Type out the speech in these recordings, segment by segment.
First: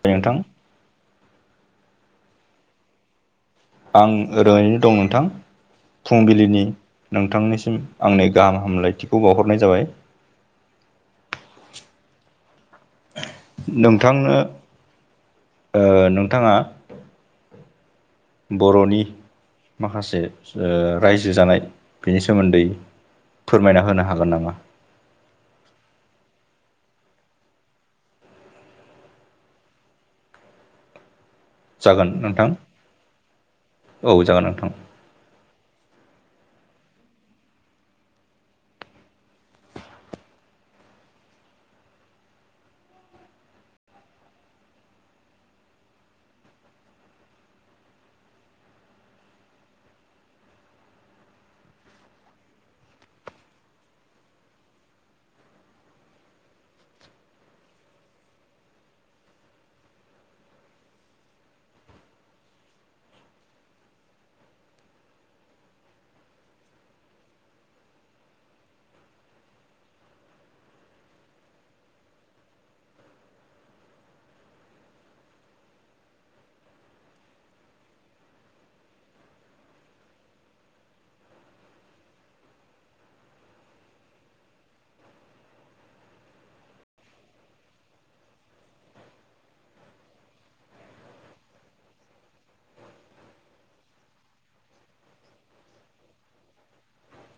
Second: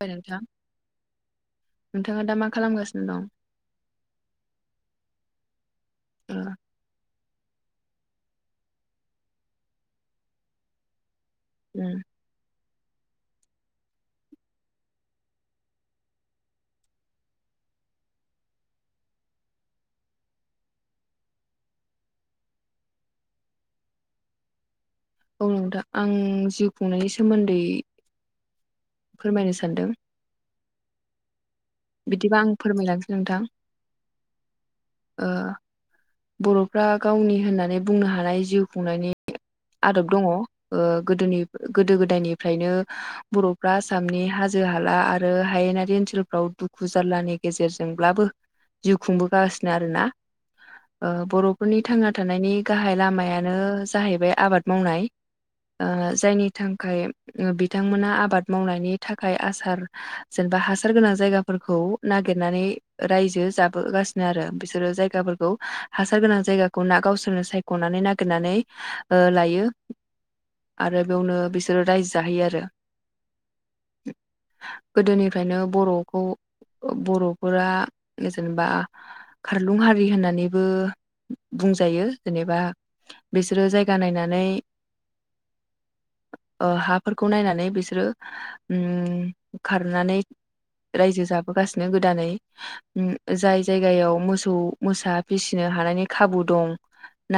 [unintelligible] नोंथां नोंथाङा दा मा खालामगासिनो दं? आं ओरैनो दं नोंथां ओ फुंबिलिनि नोंथांनिसिम आंनि गाहाम हामलायथिखौ बावह'रनाय जाबाय ओम नोंथांनो ओ नोंथाङा बर'नि माखासे ओ रायजो जानाय बेनि सोमोन्दै फोरमायना होनो हागोन नामा? औ नोंथा आं जिउ खुंनायनि सोमोन्दै फोरमायनो सानदों जागोन बिदिबा नोंथां आं फोरमायलांसै नोंथां औ जागोन नोंथां ओ बर'फ्रा गावनि होननानै बुंनो हानाय जिउ खुंनायनि आदब दङ' ओ गोदोनि गोदो-गोदायनिफ्रायनो बर'फ्रा आसामनि हाजो-हाला आरो हायेनारि ओनसोलफ्राव दुखु जारलानि गेजेरजोंब्लाबो जिउ खुंबोगासिनो आरोना ओ बर'फोरनि थांना थानायनि गाहाय लामायानो जाहैबाय आबाद मावनाय ओ जायनि थांखाय बिथांमोना आबाद मावनायनि थाखाय आसार जेनबा हासार गोनां जायगा फोरखौ नागिरनानै रायजो जाबोगासिनो आरो बिसोरो जायगाफोरखौ हासार गोनां जायगाखौ ना गावसोरनो सायख' गनानै नागिरनानै ओ लायो आरो बेवनो बिसोरो रायजो जाहैयो आरो गोदोनिफ्रायनो बर'खौ बर'फोरा जेनेबा खारलुं हारि होननानैबो बुंजायो जेनेबा बेसोरो जायगा नायनानै ओ हाफोरखौ नायनानै बिसोरो ओम खारनानै रायजो जाबोगासिनो गोदानै ओम जाय जायगायाव मोसौ मोसा फिसिनो हानायनि खाबु दं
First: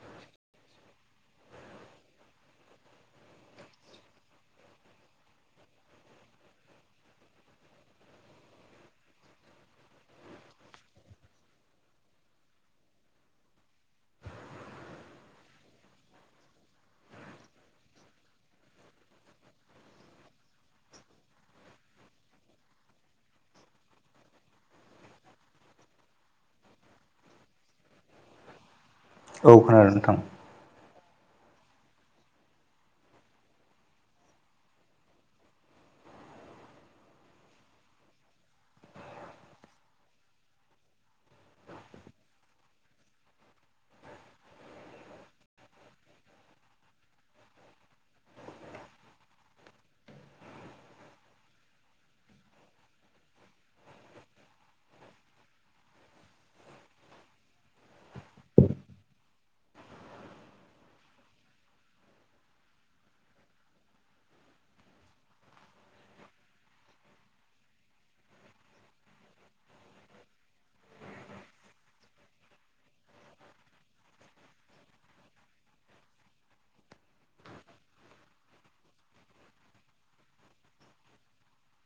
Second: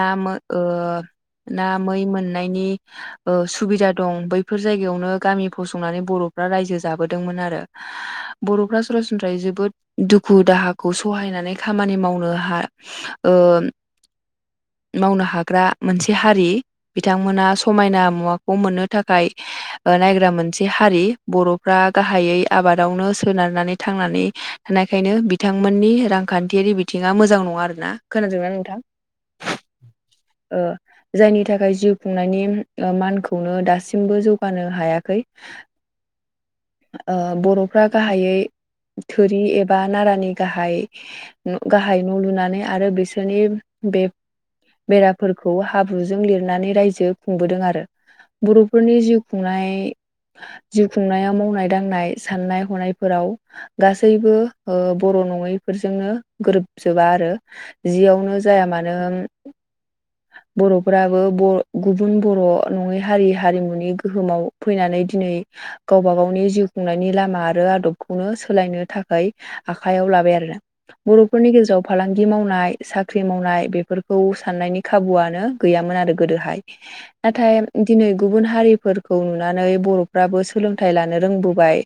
ना मो ओ ना मै मोननायनि ओ सुबिदा दं बैफोर जायगायावनो गामि फसंनानै बर'फ्रा रायजो जाबोदोंमोन आरो बर'फ्रा सरासनस्रायै जोबोद दुखु-दाहाखौ सहायनानै खामानि मावनो हा ओम मावनो हाग्रा मोनसे हारि बिथांमोना समायना मुवाखौ मोननो थाखाय ओ नायग्रा मोनसे हारि बर'फ्रा गाहायै आबादावनो सोनारनानै थांनानै थानायखायनो बिथांमोननि रांखान्थियारि बिथिङा मोजां नङा आरोना खोनादोंना नोंथां? [inaudible] औ खोनादों नोंथां ओ जायनि थाखाय जिउ खुंनायनि मानखौनो दासिमबो जौगानो हायाखै ओ बर'फ्रा गाहायै थोरि एबा नारानि गाहाय गाहाय न' लुनानै आरो बिसोरनि बे बेराफोरखौ हाब्रुजों लिरनानै रायजो खुंबोदों आरो बर'फोरनि जिउ खुंनाय जिउ खुंनायाव मावनाय-दांनाय, साननाय-हनायफोराव गासैबो ओ बर' नङैफोरजोंनो गोरोबजोबा आरो जियावनो जाया मानो बर'फोराबो ब गुबुन बर' नङै हारि हारिमुनि गोहोमाव फैनानै दिनै गावबा-गावनि जिउ खुंनायनि लामा आरो आद'ब खौनो सोलायनो थाखाय आखायाव लाबाय आरोना बर'फोरनि गेजेराव फालांगि मावनाय साख्रि मावनाय बेफोरखौ साननायनि खाबुआनो गैयामोन आरो गोदोहाय नाथाय दिनै गुबुन हारिफोरखौ नुनानै बर'फ्राबो सोलोंथाइ लानो रोंबोबाय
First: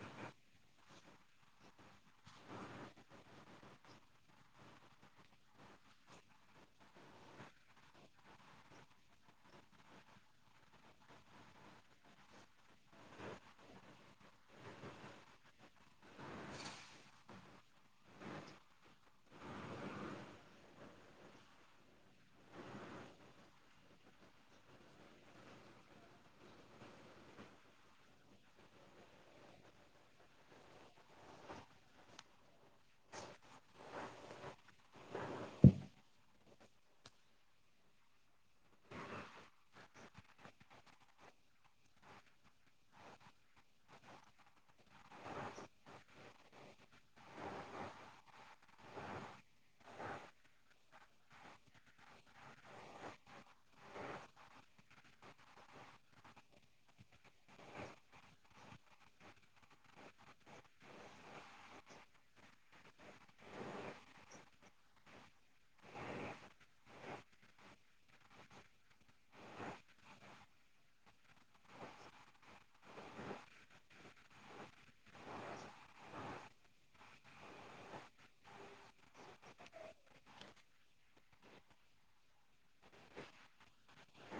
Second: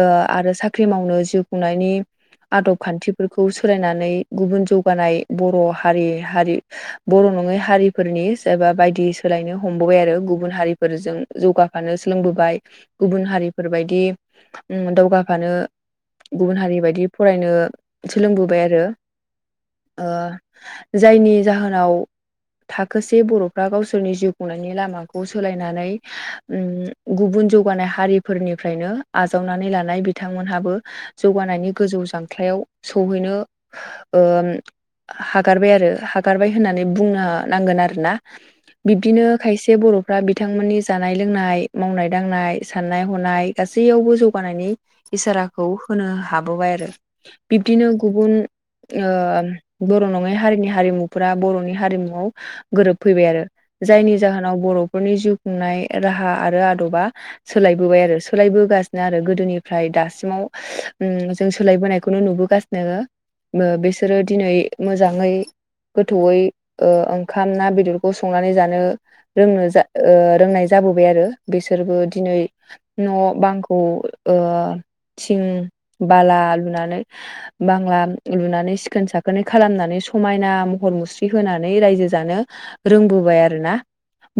ओ आरो साख्रि मावनो जिउ खुंनायनि आदब खान्थिफोरखौ सोलायनानै गुबुन जौगानाय बर' हारि हारि बर' नङै हारिफोरनि एबा बायदि सोलायनो हमबोबाय आरो गुबुन हारिफोरजों जौगाखानो सोलोंबोबाय गुबुन हारिफोरबायदि उम दावगा फानो गुबुन हारि बायदि फरायनो सोलोंबोबाय आरो ओ जायनि जाहोनाव थाखोसे बर'फ्रा गावसोरनि जिउ खुंनायनि लामाखौ सोलायनानै उम गुबुन जौगानाय हारिफोरनिफ्रायनो आजावनानै लानाय बि बिथांमोनहाबो हो जौगानायनि गोजौ जांख्लायाव सौहैनो ओ हागारबाय आरो हागारबाय होननानै बुंनो नांगोन आरोना बिब्दिनो खायसे बर'फ्रा बिथांमोननि जानाय लोंनाय मावनाय दांनाय साननाय हनाय गासैआवबो जौगानायनि इसाराखौ होनो हाबोबाय आरो बिब्दिनो गुबुन ओ बर' नङै हारिनि हारिमुफ्रा बर'नि हारिमुआव हो गोरोबफैबाय आरो जायनि जाहोनाव बर'फोरनि जिउ खुंनाय राहा आरो आदबा सोलायबोबाय आरो सोलायबोगासिनो आरो गोदोनि फ्राय दासिमाव उम जों सोलायबोनायखौनो नुबोगासिनो उम बिसोरो दिनै मोजांयै गोथौयै ओ ओंखाम ना बेदरखौ संनानै जानो रोंनो जा ओ रोंनाय जाबोबाय आरो बिसोरबो दिनै न' बांखौ ओ थिं बाला लुनानै बांला लुनानै सिखोन साखोनै खालामनानै समायना महर मुस्रि होनानै रायजो जानो रोंबोबाय आरोना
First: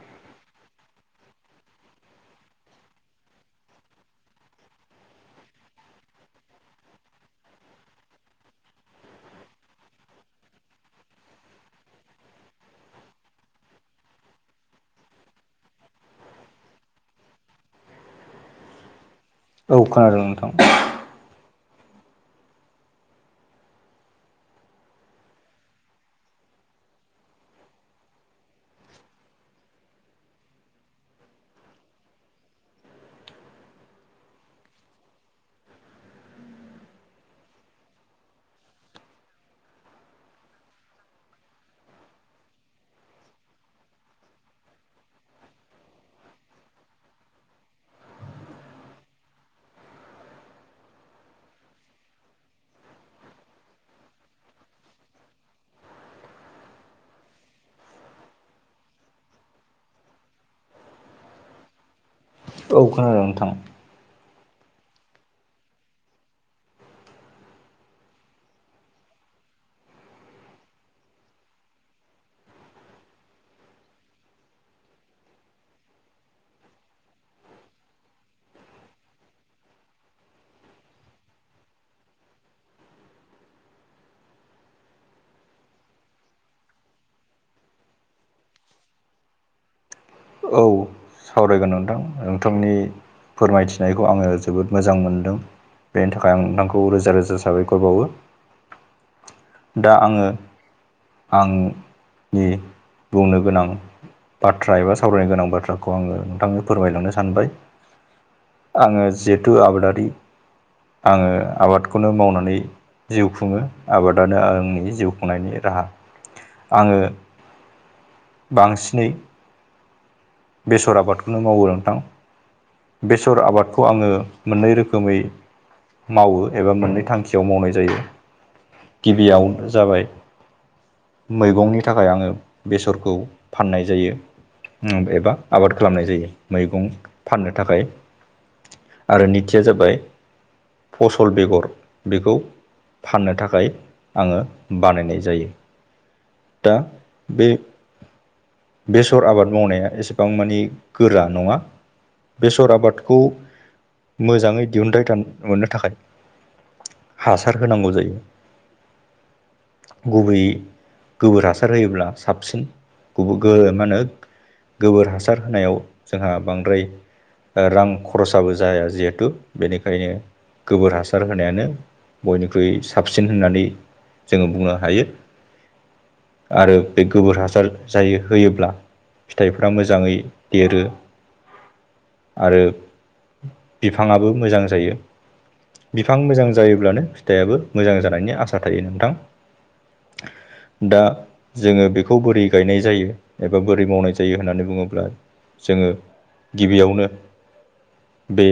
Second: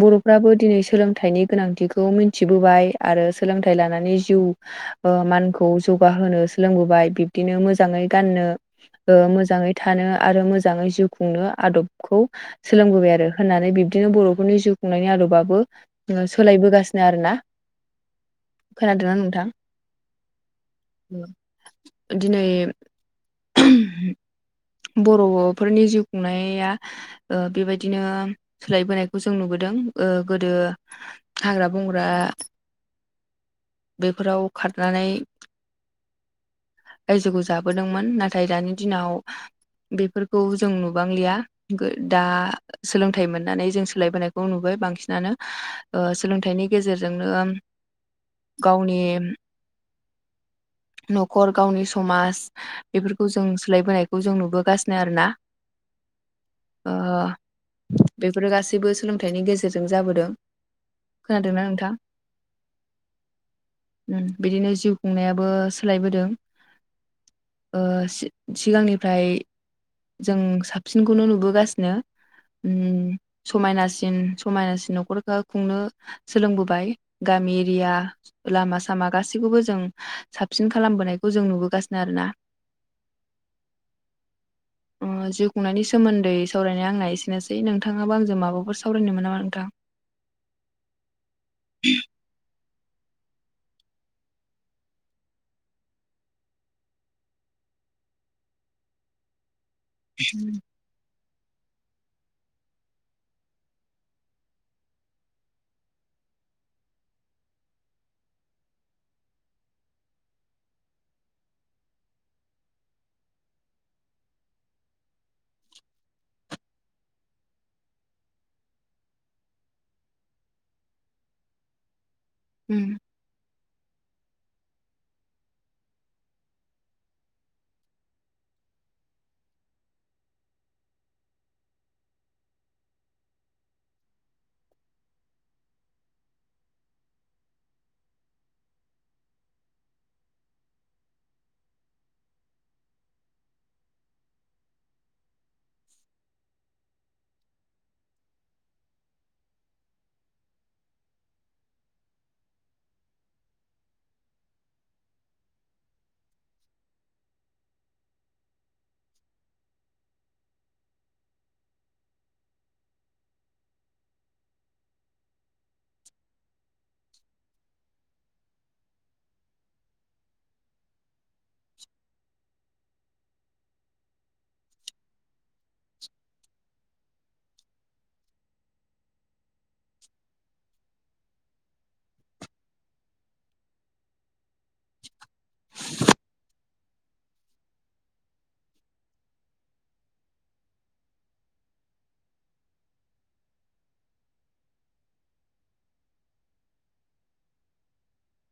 बर'फ्राबो दिनै सोलोंथाइनि गोनांथिखौ मिनथिबोबाय आरो सोलोंथाइ लानानै जिउ ओ मानखौ जौगाहोनो सोलोंबोबाय बिब्दिनो मोजाङै गाननो ओ मोजांयै थानो आरो मोजाङै जिउ खुंनो आदबखौ सोलोंबोबाय आरो होननानै बिब्दिनो बर'फोरनि जिउ खुंनायनि आदबाबो ओ सोलायबोगासिनो आरोना खोनादोंना नोंथां औ खोनादों नोंथां ओ दिनै ओह बर'फोरनि जिउ खुंनाया ओ बेबायदिनो सोलायबोनायखौ जों नुबोदों ओ गोदो हाग्रा बंग्रा बेफोराव खारनानै रायजोखौ जाबोदोंमोन नाथाय दानि दिनाव बेफोरखौ जों नुबांलिआ ओ दा सोलोंथाइ मोननानै जों सोलायबोनायखौ नुबाय बांसिनानो ओ सोलोंथाइनि गेजेरजोंनो गावनि न'खर गावनि समाज बेफोरखौ जों सोलायबोनायखौ जों नुबोगासिनो आरो ना ओ बेफोरो गासैबो सोलोंथाइनि गेजेरजों जाबोदों खोनादोंना नोंथां औ खोनादों नोंथां बिदिनो जिउ खुंनायाबो सोलायबोदों ओ सिगांनिफ्राय जों साबसिनखौनो नुबोगासिनो उम समायनासिन समायनासिन न'खरखो खुंनो सोलोंबोबाय गामि एरिया लामा सामा गासैखौबो जों साबसिन खालामबोनायखौ जों नुबोगासिनो आरो ना [inaudible] जिउ खुंनायनि सोमोन्दै सावरायनाय आंना एसेनोसै नोंथाङाबो आंजों माबाफोर सावरायनो मोन नामा नोंथां औ सावरायगोन नोंथां नोंथांनि फोरमायथिनायखौ आङो जोबोद मोजां मोनदों बेनि थाखाय आं नोंथांखौ रोजा रोजा साबायखर बावो [inaudible] दा आङो आंनि बुंनो गोनां बाथ्रा एबा सावरायनो गोनां बाथ्राखौ आङो नोंथांनो फोरमायलांनो सानबाय आङो जिहेथु आबादारि आङो आबादखौनो मावनानै जिउ खुङो आबादानो आंनि जिउ खुंनायनि राहा आङो बांसिनै बेसर आबादखौनो मावो नोंथां ओम बेसर आबादखौ आङो मोननै रोखोमै मावो एबा मोननै थांखियाव मावनाय जायो गिबियावनो जाबाय मैगंनि थाखाय आङो बेसरखौ फाननाय जायो एबा आबाद खालामनाय जायो मैगं फाननो थाखाय आरो नैथिया जाबाय फसल बेगर बेखौ फाननो थाखाय आङो बानायनाय जायो दा बे बेसर आबाद मावनाया एसेबां मानि गोरा नङा बेसर आबादखौ मोजाङै दिहुनथाइ मोननो थाखाय हासार होनांगौ जायो गुबैयै गोबोर हासार होयोब्ला साबसिन मा होनो गोबोर हासार होनायाव जोंहा बांद्राय रां खरसाबो जाया जिहेथु बेनिखायनो गोबोर हासार होनायानो बयनिख्रुइ साबसिन होननानै जोङो बुंनो हायो आरो बे गोबोर हासार जायो होयोब्ला फिथाइफ्रा मोजाङै देरो आरो बिफाङाबो मोजां जायो बिफां मोजां जायोब्लानो फिथायाबो मोजां जानायनि आसा थायो नोंथां दा जोङो बेखौ बोरै गायनाय जायो एबा बोरै मावनाय जायो होननानै बुङोब्ला जोङो गिबियावनो बे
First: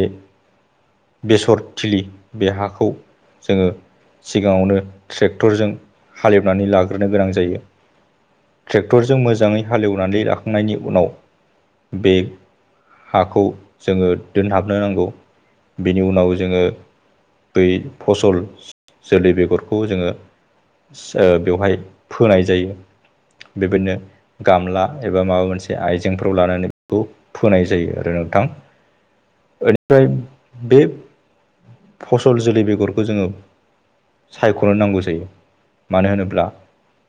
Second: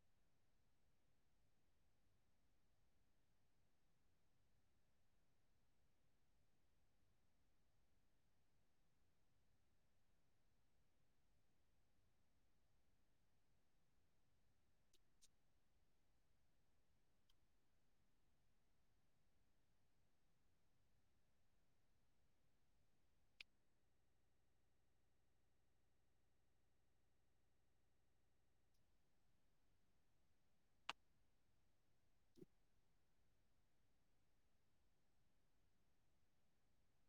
बेसर थिलि बे हाखौ जोङो सिगाङावनो ट्रेक्टरजों हालेबनानै लाग्रोनो गोनां जायो ट्रेक्टरजों मोजाङै हालेवनानै लाखांनायनि उनाव बे हाखौ जोङो दोनहाबनो नांगौ बेनि उनाव जोङो दै फसल जोलै बेगरखौ जोङो ओ बेवहाय फोनाय जायो बेबायदिनो गामला एबा माबा मोनसे आइजेंफोराव लानानै बेखौ फोनाय जायो आरो नोंथां ओरैहाय [unintelligible] बे फसल जोलै बेगरखौ जोङो सायख'नो नांगौ जायो मानो होनोब्ला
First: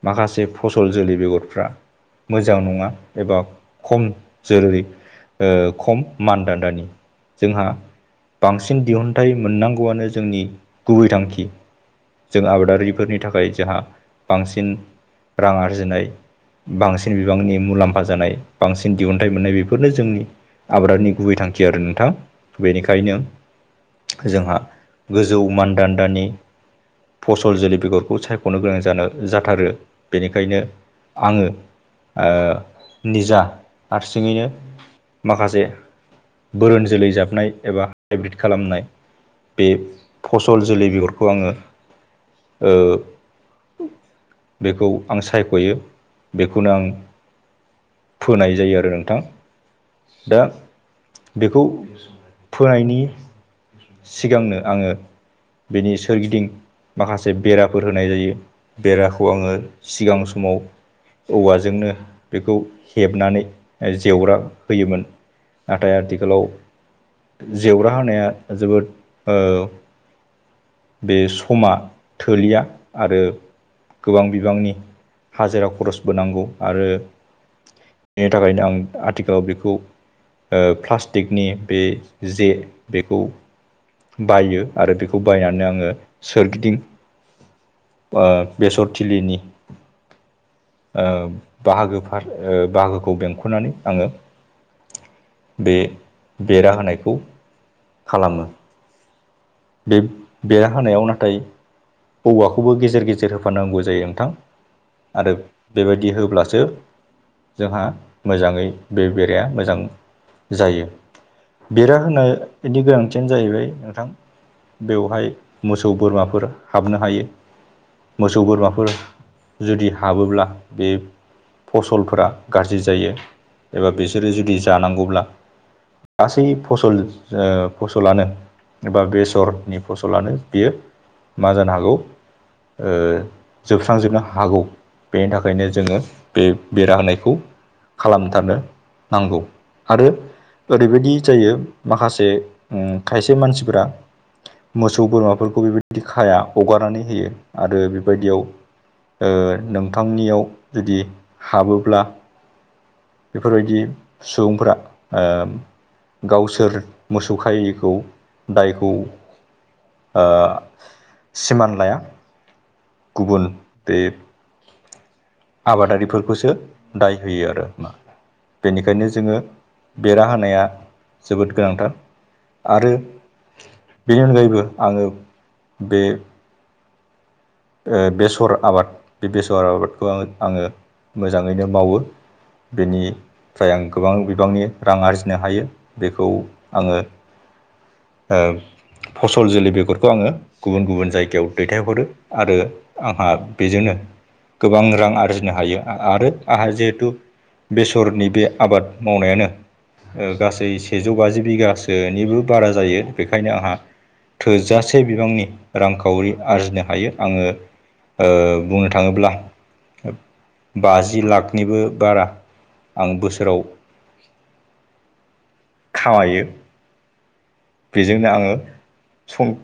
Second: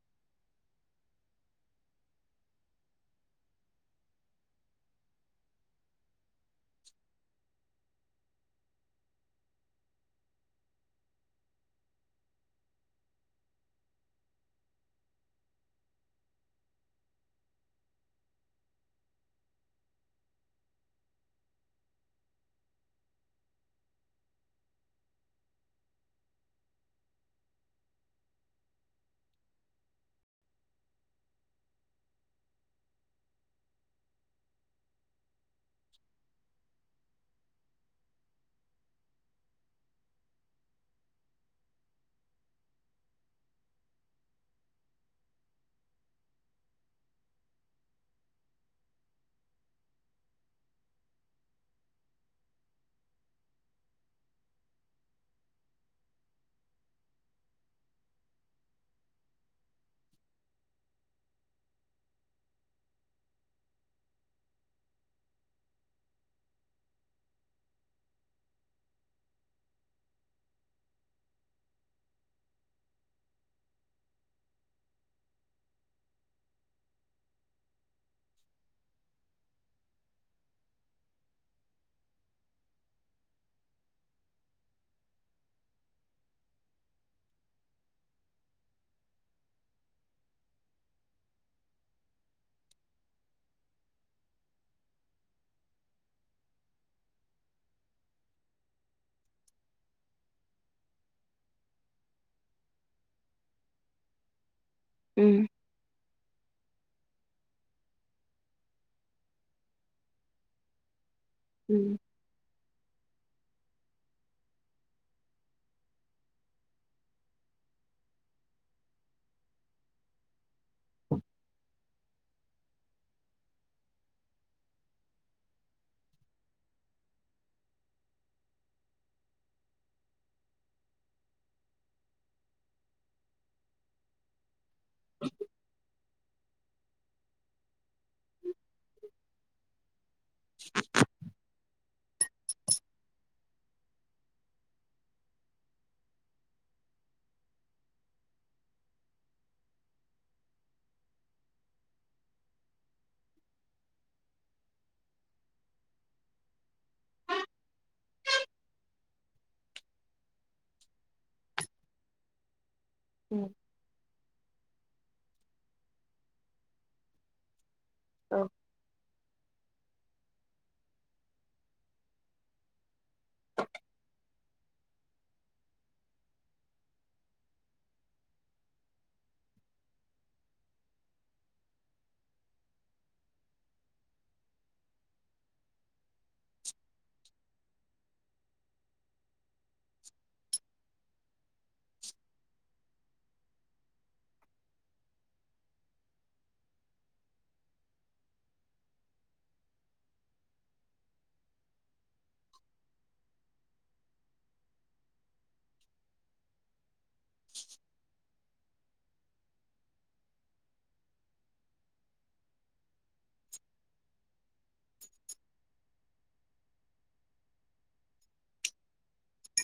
माखासे फसल जोलै बेगरफ्रा मोजां नङा एबा खम जेरै ओ खम मानदान्दानि जोंहा बांसिन दिहुनथाइ मोननांगौआनो जोंनि गुबै थांखि जों आबादारिफोरनि थाखाय जोंहा बांसिन रां आरजिनाय बांसिन बिबांनि मुलामफा जानाय बांसिन दिहुनथाइ मोननाय बेफोरनो जोंनि आबादनि गुबै थांखि आरो नोंथां बेनिखायनो जोंहा गोजौ मानदान्दानि फसल जोलै बेगरखौ सायख'नो गोनां जानो जाथारो बेनिखायनो आङो आ निजा हारसिङैनो माखासे बोरोन जोलै जाबनाय एबा हाइब्रिद खालामनाय बे फसल जोलै बिगरखौ आङो ओ बेखौ आं सायख'यो बेखौनो आं फोनाय जायो आरो नोंथां दा बेखौ फोनायनि सिगांनो आङो बेनि सोरगिदिं माखासे बेराफोर होनाय जायो बेराखौ आङो सिगां समाव औवाजोंनो बेखौ हेबनानै जेवरा होयोमोन नाथाय आथिखालाव जेवरा होनाया जोबोद ओ बे समा थोलिया आरो गोबां बिबांनि हाजिरा खरस बोनांगौ आरो बेनि थाखायनो आं आथिखालाव बेखौ ओ प्लास्टिकनि बे जे बेखौ बायो आरो बेखौ बायनानै आङो सोरगिदिं आ बेसरथिलिनि आ बाहागोफार बाहागोखौ बेंख'नानै आङो बे बेरा होनायखौ खालामो बे बेरा होनायाव नाथाय औवाखौबो गेजेर गेजेर होफानांगौ जायो नोंथां आरो उम बेबायदि होब्लासो जोंहा मोजाङै बे बेराया मोजां जायो बेरा उम होनायनि गोनांथियानो जाहैबाय नोंथां बेवहाय मोसौ बोरमाफोर हाबनो हायो मोसौ बोरमाफोर जुदि हाबोब्ला बे फसलफोरा गाज्रि जायो एबा बिसोरो जुदि जानांगौब्ला गासै फसल ओ फसलानो बा बे सरनि फसलानो बेयो मा जानो हागौ ओ जोबस्रांजोबनो हागौ बेनि थाखायनो जोङो बे बेरा होनायखौ खालामथारनो नांगौ आरो ओरैबायदि जायो माखासे ओम खायसे मानसिफोरा मोसौ बोरमाफोरखौ बेबायदि खाया हगारनानै होयो आरो बेबायदियाव ओ नोंथांनियाव जुदि हाबोब्ला बेफोरबायदि सुबुंफोरा ओ गावसोर मोसौ खायिखौ दायखौ ओ सिमान लाया गुबुन बे आबादारिफोरखौसो दाय होयो आरो मा औ बेनिखायनो जोङो बेरा होनाया जोबोद गोनांथार आरो बेनि अनगायैबो आङो बे ओ बेसर आबाद बे बेसर आबादखौ आ आङो मोजाङैनो मावो बेनिफ्राय आं गोबां बिबांनि रां आरजिनो हायो बेखौ आङो ओ फसल जोलै बेगरखौ आङो गुबुन गुबुन जायगायाव दैथायहरो आरो आंहा बेजोंनो गोबां रां आरजिनो हायो आरो आंहा जिहेथु बेसरनि बे आबाद मावनाया ओ गासै सेजौ बाजि बिगासोनिबो बारा जायो बेखायनो आंहा थोजासे बिबांनि रांखावरि आरजिनो हायो आङो ओ बुंनो था थाङोब्ला बाजि लाखनिबो बारा आं बोसोराव खामायो। बेजोंनो आङो सम